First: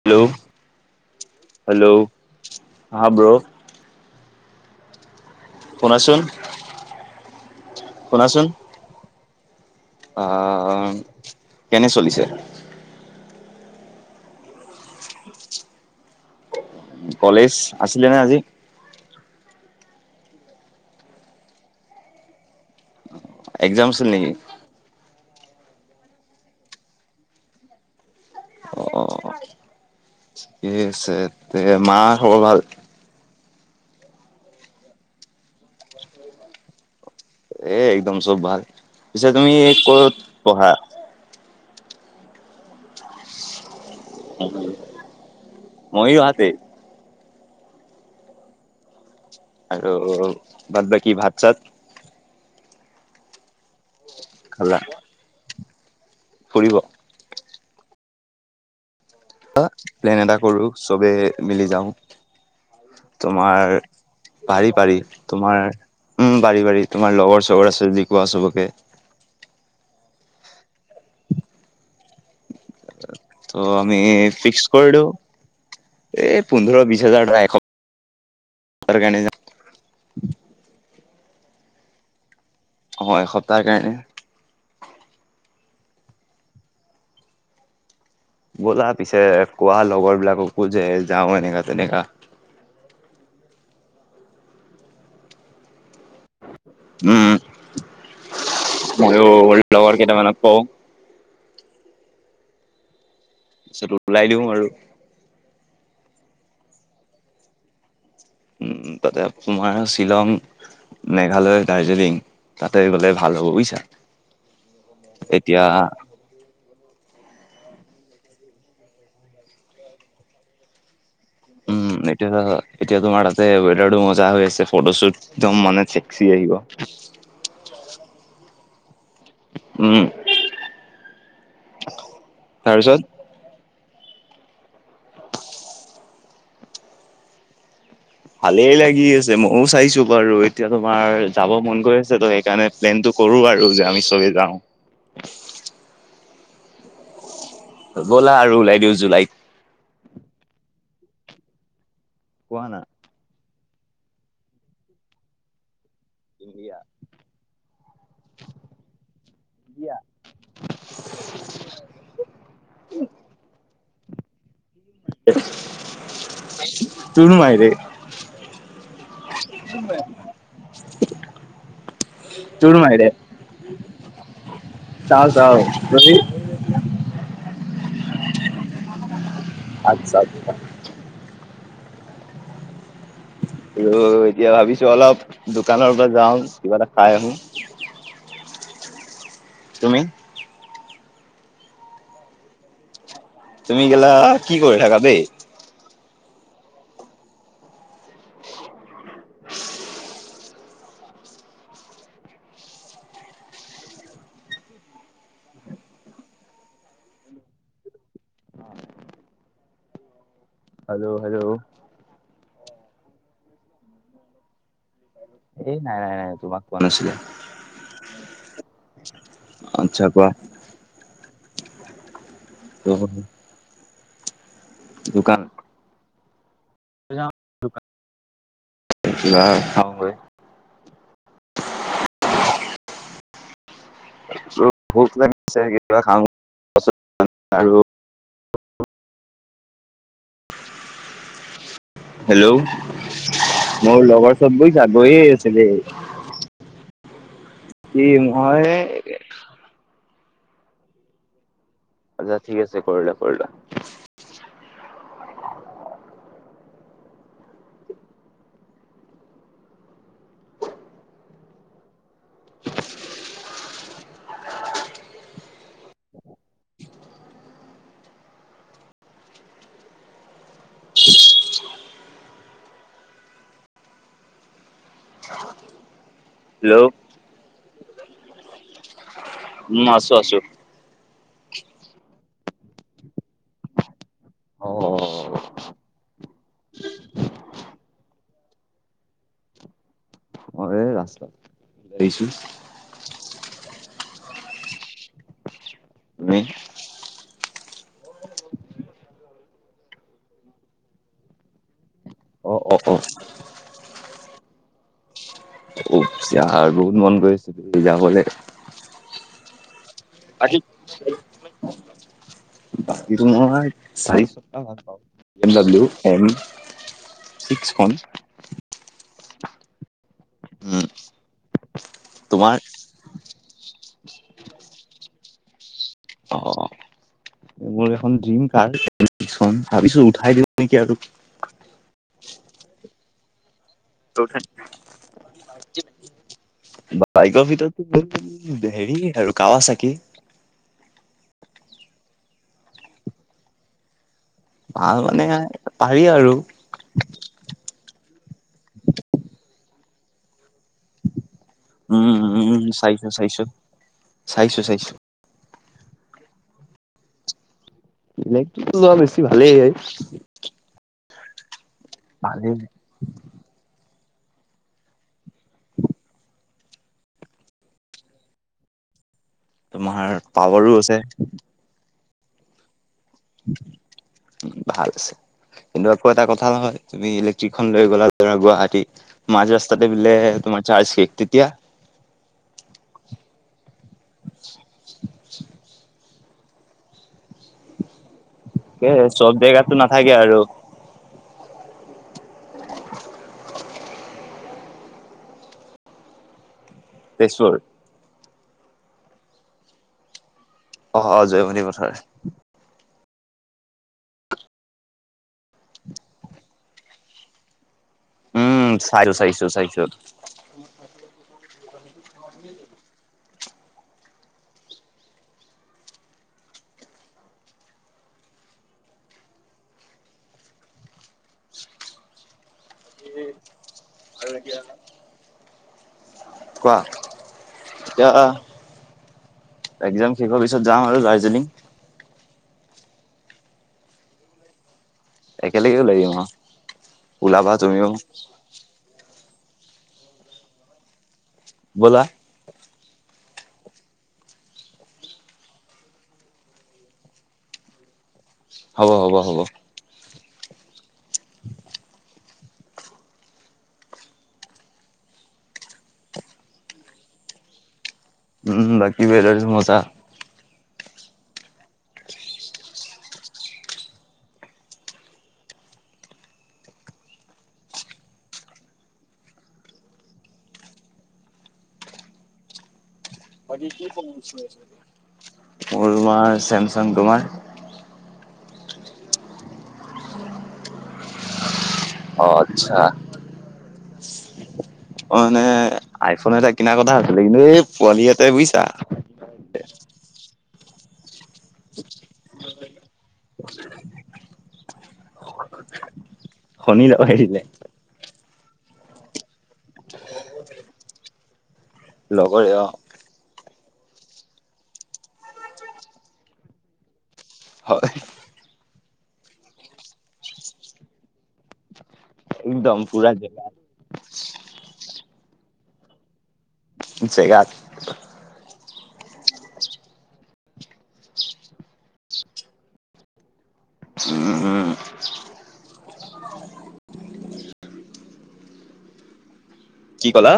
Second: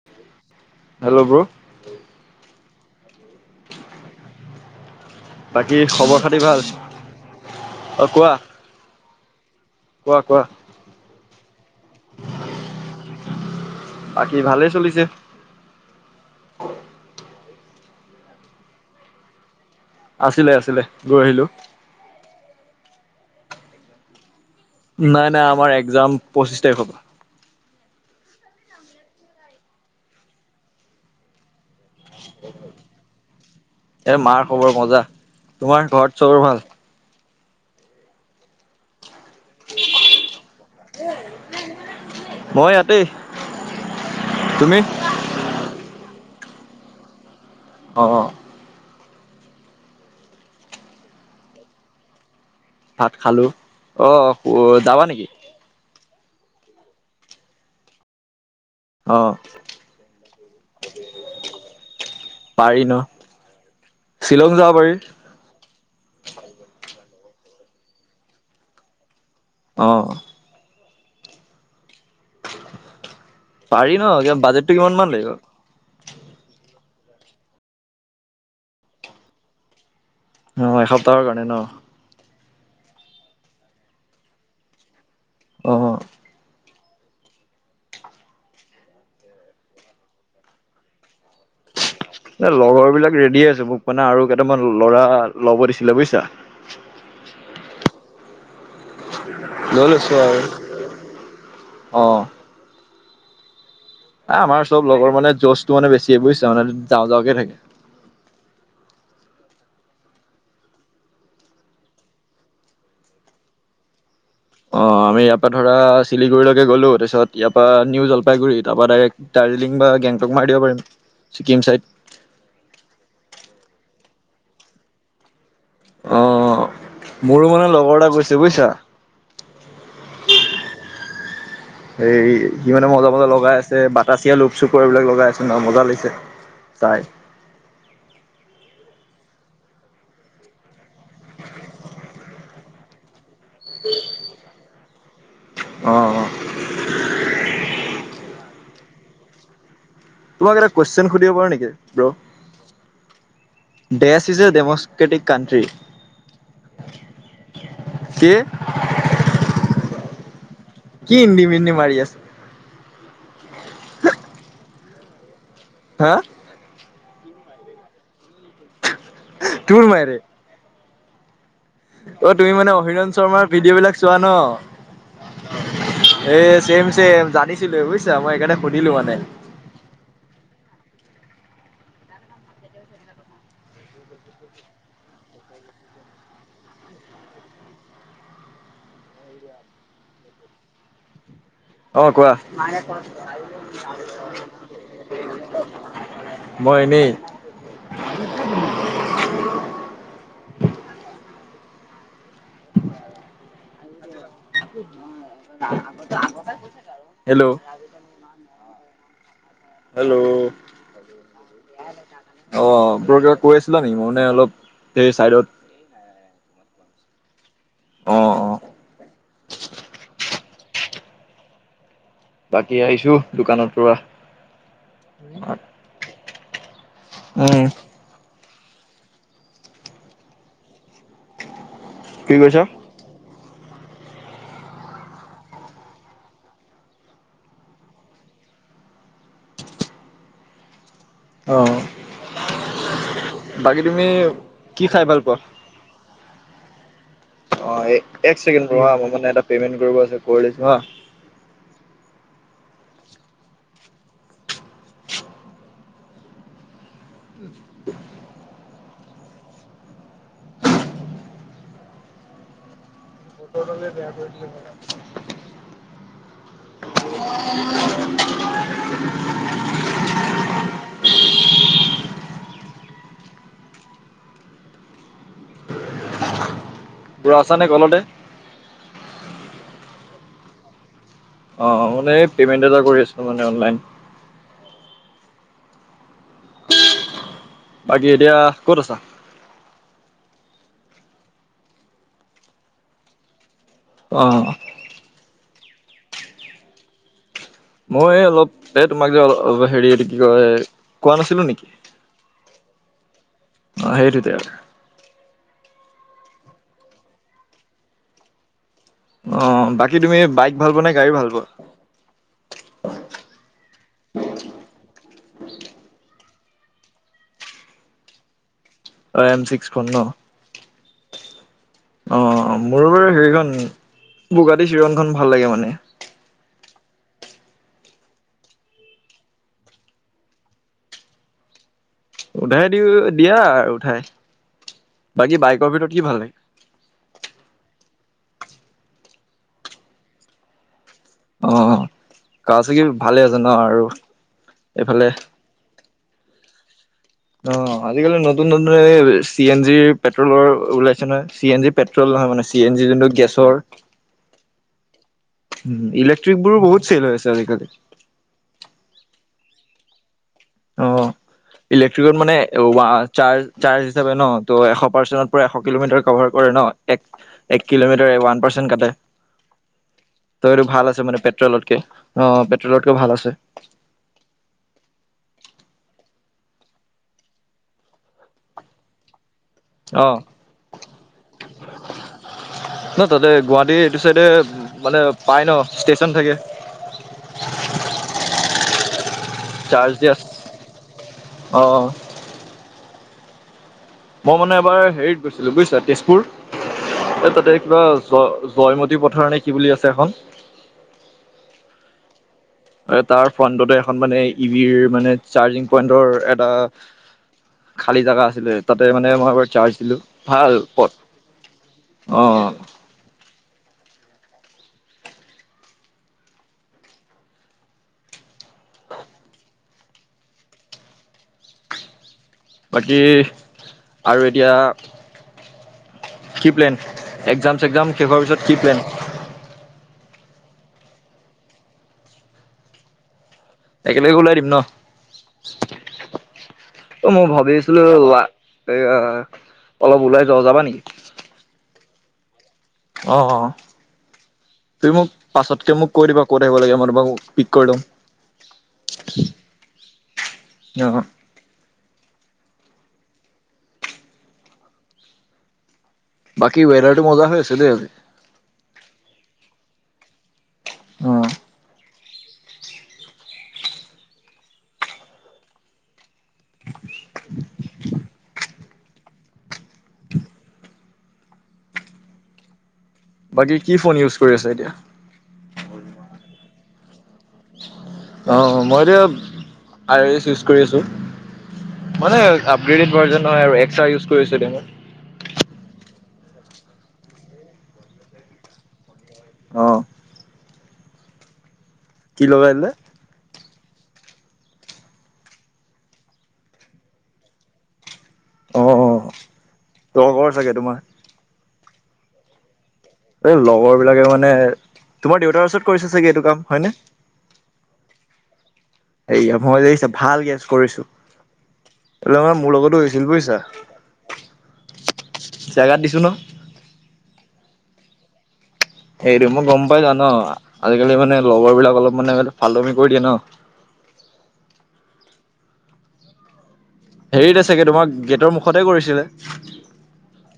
Hello, hello bro hello হা bro. বাকী খবৰ শুনাচোন খাতি ভাল অ কোৱা শুনাচোন, কোৱা কোৱা অহ কেনে চলিছে? বাকী ভালেই চলিছে? কলেজ আছিলে নে আজি? আছিলে আছিলে, গৈ আহিলো। এক্সাম আছিল নেকি? নাই নাই, আমাৰ এক্সাম পঁচিশ তাৰিখপা এই আছে এ মা খবৰ ভাল? এ মাৰ খবৰ মজা। তোমাৰ ঘৰত চবৰ ভাল? এ একদম চব ভাল। পিছে তুমি ক'ত পঢ়া? মই ইয়াতেই। তুমি মই ইয়াত ই অ। আৰু বাদ বাকী ভাত চাত? ভাত খালো। অ খালা যাবা নেকি? ফুৰিব? অ হ প্লেন এটা কৰো, চবে মিলি পাৰি যাওঁ। ন তোমাৰ শ্বিলং যাব পাৰি পাৰি তোমাৰ উম পাৰি পাৰি তোমাৰ লগৰ চবৰ আছে যদি কোৱা চবকে। অঁ [unintelligible] ত পাৰি আমি ন ফিক্স বাজেটটো কৰি কিমান মান দিও লাগিব এই পোন্ধৰ বিশ [unintelligible] অ এসপ্তাহৰ কাৰণে ন? অ এসপ্তাহ কাৰণে, আহ গ'লা পিছে কোৱা লগৰ বিলাককো যে যাও এনেকা তেনেকা ন লগৰ বিলাক ৰেডি আছে মোক মানে আৰু কেইটামান ল'ৰা ল'ব দিছিলে বুজিছা। উম অ লৈ লগৰকেইতা মানক কওঁ অঁ পিছত ওলাই দিওঁ আৰু আমাৰ চব লগৰ মানে জচ তোৰ মানে বেছি বুজিছা মানে যাওঁ যাওঁকে থাকে। উ তাতে তোমাৰ শ্বিলং, মেঘালয়, দাৰ্জিলিং তাতে গ'লে ভাল হ'ব বুজিছা। অ আমি ইয়াৰ পৰা এতিয়া ধৰা চিলিগুৰিলৈকে গ'লো তাৰপিছত তেতিয় পৰাা নিউ জলপাইগুৰি তাৰপ পৰা ডাইৰেক্ট দাৰ্জিলিং বা গেংটক মাৰ দিব পাৰিম। ছিকিম চাইড উম নিতি এতিয়া [unintelligible] তে ৱেদাৰ টো মজা হৈ আছে। ফটো চুট [unintelligible] অ মোৰো মানে লগৰ এটা গৈছে বুজিছা। উম সেই সমানে তাৰপিছত মজা মজা লগাই আছে ব কাচিয়া লোপচুপ এইবিলাক লগাই আছে ন মজা লাগিছে চাই ভালেই লাগি আছে ময়ও চাইছো বাৰু এতিয়া তোমাৰ যাব মন কৰি আছে ত সেইকাৰণে প্লেনতটো কৰো আৰু যে আমি চবে যাওঁ অ' অ' গ'লা আৰু ওলাই দিও জুলাইত তোমাক এটা কুৱেশন সুধিব পাৰা নেকি ব্ৰ কোৱা ন, দেশ ইজ এ ডেমক্ৰেটিক কণ্ট্ৰি। কে কি ইডিমণ্ডি মাৰি আছে। উম। [inaudible] হা তুনাই দে [unintelligible] তুৰ মাইৰে অ তুমি মানে তোৰ মাইৰে অহিৰন্দ শৰ্মাৰ ভিডিঅ' বিলাক চোৱা ন চাও চাও এ ছেম ছেম জানি ছিল বুজছ মই সেই কাৰণে সুধিলো মানে আচ্ছা আচ্ছা আৰু এতিয়া ভাবিছো অলপ দোকানৰ পৰা যাও কিবা এটা খাই আহো তুমি? অ'কোৱা। তুমি গলা কি কৰি থকা দেই? [unintelligible] মই এনেই। [inaudible] হেল্ল'। হেল্ল'। হেল্ল'হেল্ল'। অ বোৰ কিবা কৈ আছিলা নেকি? মোৰ মানে অলপ। সেই চাইডত এই নাই, নাই, নাই। তোমাক কোৱা নাছিলে। অ অ আত্ছা, কোৱা? বাকী আহিছো, দোকানৰ পৰা। দোকান [unintelligible] উম। [unintelligible] কি কৈছ? ভোক লাগিছে কা খা আৰু। অ হেল্ল'। বাকী মোৰ তুমি লগৰ চব গৈ কি চ খাই গয়ে ভাল পোৱা আছিলে। কি মই অ'একছেকেণ্ড হা, মোৰ মানে এটা পেমেট কৰিব আছে। কৰি লৈছো হ ও। হব ঠিক আছে কৰিলোৱা, কৰিলোৱা। দ [unintelligible] হেল্ল'। ব় আছ নে কলতে। উম', আছো, আছো। অ'মানে পেমেণ্ট এটা কৰি আছো, মানে অনলাইন। অ বাকী, এতিয়া ক'ত আছ? দিছো। অহ। তুমি মই অলপ এই তোমাক যে অলপ হেৰিটো কি কয়, কোৱা নাছিলো নেকি? অ অ অ অ সেইটোতে আৰু। উফ বহুত মন গৈছে তু যাবলে। অ' বাকী। কি তুমি বাইক ভাল পোৱা নে, গাড়ী ভাল পোৱা? বাকী ময় চাৰি-চকীয়া ভাল পাওঁ। বি এম ডাব্লিউ এন ছিক্সখন। অ এম চিক্স খন ন? উম তোমাৰ অ'মোৰো বাৰু সেইখন। গুৱাহাটী চিৰনখন ভাল লাগে মানে। অ মোৰ এখন ডিম কাৰ তাৰপিছত উঠাই দিব নেকি আৰু।। ৰেদি কৰি দিয়া আৰু। উঠাই বাকী বাইকৰ ভিতৰত কি ভাল লাগে বাই ভিতৰত। হেৰি আৰু কাৱা চাকি। অঁ, কাৱাচানি অঁ, ভালে আছে ন আৰু। ভাল এইফালে মানে পাৰি আনুপাতিক আৰু অ আজিকালি নতুন নতুন এই চি এন জিৰ পেট্ৰলৰ ওলাইছে নহয় চি এন জি উম পেট্ৰল নহয় মানে চি উম এন জি চাইছো যোনটো চাইছো গেছৰ চাইছো চাইছো উ ইলেক্ট্ৰিক বোৰো বহুত চেল হৈ আছে আজিকালি। বলেৰু লোৱা বেছি ভালেই হয় অঁ ইলেক্ট্ৰিকেল ভালেই মানেৱাৰ্ চাৰ্জ ন ত এশ পাৰ্চ পৰা এ কিলোমিটাৰ কভাৰ কৰে ন এক কিলোমিটাৰ ওৱান পাৰ্চেট কাটে তোমাৰ তইটো পাৱাৰো ভাল আছে মানে পেট্ৰলতকে অঁ পেট্ৰল ক ভাল আছে ভাল আছে কিন্তু আকৌ এটা কথা নহয় তুমি ইলেক্ট্ৰিকখন লৈ গ'লা ধৰা গুৱাহাটী মাজ ৰাস্তাতে বোলে অঁ, তোমাৰ চাৰ্জ শেষ তেতিয়া ন তাতে গুৱাহাটী এইটো চাইডে মানে পাই ন ষ্টেচন থাকে। [inaudible] এ চব জেগাতো নাথাকে আৰু অঁ, - মই মানে এবাৰ হেৰিত গৈছিলো বুজিছা তেজপুৰ তেজপুৰ এইটো ভাল জ জয়মতী পথাৰ নে কি বুলি আছে এখন অঁ জয় মতি পথাৰ। তাৰ ফ্ৰণ্টতে এখন মানে ই ভিৰ মানে চাৰ্জিং পইন্টৰ এটা। খালী জাগা আছিলে উম তাতে চাইছো মানে মই চাইছো বাৰ চাৰ্জ চাইছো দিলো ভাল পথ অঁ বাকী আৰু এতিয়া কি প্লেন কোৱা একজাম চেগ্জাম শেষ এতিয়া হোৱাৰ পিছত কি প্লেন তাৰ পিছত যাওঁ আৰু দাৰ্জিলিং একেলগে ওলাই দিম ন। একেলগে ওলাই দিম আৰু অঁ মই ওলাবা ভাবিছিলো তুমিও এ অলপ ওলাই যোৱা যাবা নেকি ব'লা অঁ তুমি মোক পাছতকে মোক কৈ দিবা ক'ত আহিব লাগে মই তোমাক মোক পিক কৰি লওঁ হ'ব হ'ব হ'ব অঁ বাকী বেৰাটো মজা হৈ আছে দেই আজি। উম বাকী ৱাটাৰ আজি মজা। অ বাকী কি ফোন ইউজ কৰি আছে এতিয়া। মোৰ মা চেমচং তোমাৰ। অ মই এতিয়া আইছ ইউজ কৰি আছো। মানে অ', আচ্ছা। আপগ্ৰড ভাৰ্ হয় এক্ ই কৰিছ [unintelligible] অ', মানে আইফোন এটা কিনাৰ কথা আছিলে কিন্তু এই পোৱালি এটাই বুজিছা। [unintelligible] অ', [unintelligible] [inaudible] কি লগাই দিলে। শনি লগাই দিলে। অ অ তগ চাগে তোমাৰ লগৰে অ এই লগৰ বিলাকে মানে তোমাৰ দেউতাৰ ওচৰত কৰিছো চাগে এইটো কাম হয়নে [unintelligible] হয় এইয়া মই দেখিচা ভাল গেছ কৰিছো। তাৰ মোৰ একদম লগতো হৈছিল পুৰা বুজিছা। জেগাত জেগাত দিছো ন। জেগাত। এইটো মই গম পাই যা ন আজিকালি মানে লগৰ বিলাক অলপ মানে ফালটোৱামি কৰি দিয়ে ন। উম, উম, হেৰিত চাগে তোমাক গেটৰ মুখতে কৰিছিলে। কি কলা।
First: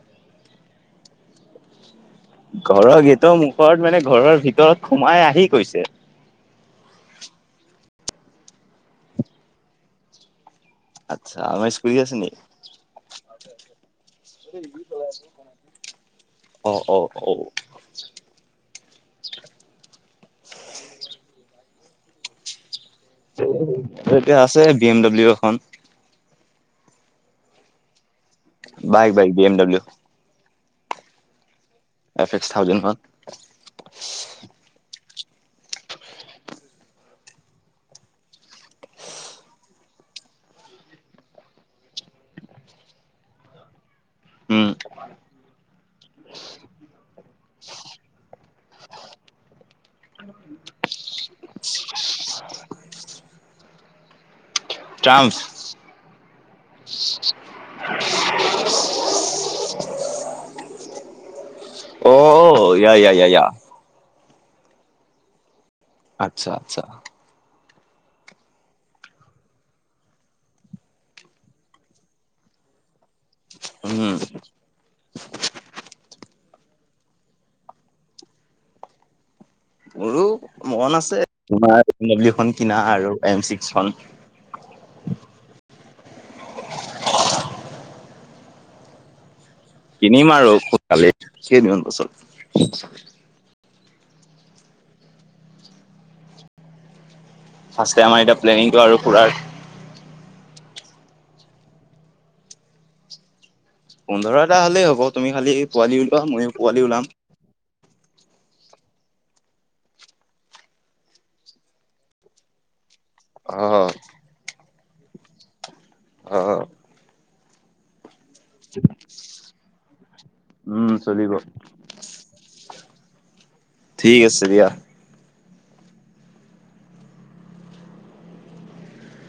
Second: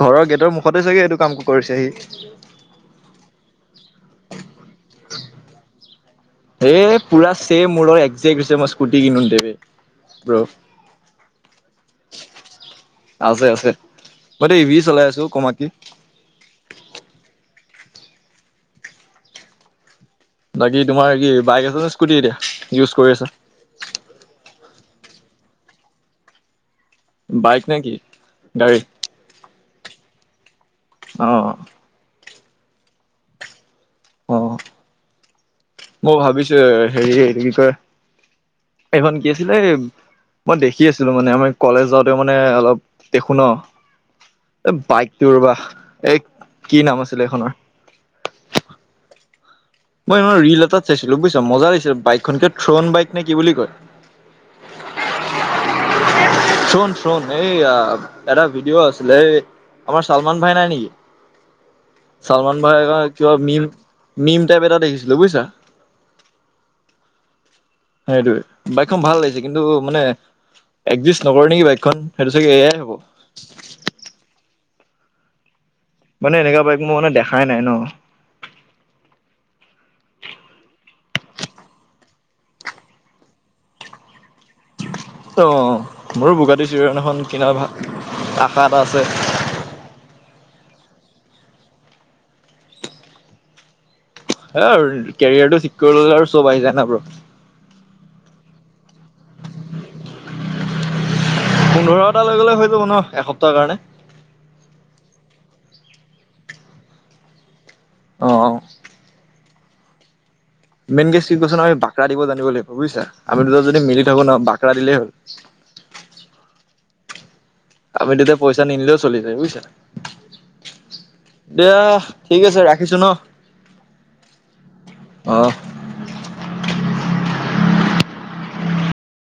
ঘৰৰ গেটৰ মুখতে চাগে এইটো কাম কৰিছেহি ঘৰৰ গেটৰ মুখত মানে ঘৰৰ ভিতৰত সোমাই আহি কৈছে। এ পুৰা ছেম মোৰ লগ একজেক্ট হৈছে মই স্কুটি কিনো দে [unintelligible] আচ্ছা আমাৰ স্কুল আছে ন। আছে আছে। মই এতিয়া ইভি চলাই আছো কমাকি। অ অ অ অ বাকী তোমাৰ কি বাইক আছে নে স্কুটি এতিয়া। ইউজ কৰি আছা এতিয়া আছে বি এম ডাব্লিউ এখন। বাইক নেকি। Bike bike B M W অ এফ এক্স থাউজেণ্ড ম অ মই ভাবিছো হেৰি এইটো কি কয় এইখন কি আছিলে এই মই দেখি আছিলো মানে আমাৰ কলেজ যাওঁতে মানে অলপ দেখো ন উম, এ বাইকটো ৰবা এই কি নাম আছিলে এইখনৰ [unintelligible] মই ইমান ৰিল এটাত চাইছিলো বুজিছা মজা লাগছিল বাইকখনকে থ্ৰন বাইক নে কি বুলি কয়। [unintelligible] ট্ৰান্স চোন চোন এই এটা ভিডিঅ' আছিলে এই আমাৰ চালমান ভাই নাই নেকি? চালমান অ', ভাই য়া য়া য়া কা য়া। মিম নিম টেপ এটা দেখিছিলোঁ বুজিছা আচ্ছা আচ্ছা সেইটোৱে বাইকখন ভাল লাগিছে কিন্তু মানে একজিষ্ট নকৰে নেকি বাইকখন সেইটো চাগে এয়াই হ'ব উম, [unintelligible] মানে এনেকুৱা বাইক মোৰ মানে দেখাই নাই ন মোৰো মন আছে তোমাৰ বি [unintelligible] এ ডাব্লিউ খন কিনা আৰু এম চিক্সখন [unintelligible] অ মোৰো বোগাটো চিৰিয়ণ এখন কিনা ভাগ আশা এটা আছে কিনিম আৰু সোনকালে কেইদিনমান পাছত হ আৰু কেৰিয়াৰটো ঠিক কৰি ললে আৰু চব আহি যায় না ব্ৰ। [unintelligible] প্লেনিংটো আৰু পুৰাৰ পোন্ধৰটা লৈ গলে হৈ যাব ন এসপ্তাহৰ কাৰণে। পোন্ধৰটা হলেই হ'ব তুমি খালি পোৱালি ওলোৱা মইয়ো পোৱালি ওলাম। অঁ মেইন গেছ কি কৈছ ন আ বাকৰা দিব জান লাগিব বুইছা আমি দুটা যদি অ', মিলি থাকো ন বাক খেলা দিলেই হ'ল অ আমিটোতো পইচা নিনিলেও চলি যায় বুইছা উম, চলিব দিয়া ঠিক আছে ৰাখ ৰাখিছো ন ঠিক আছে দিয়া অহ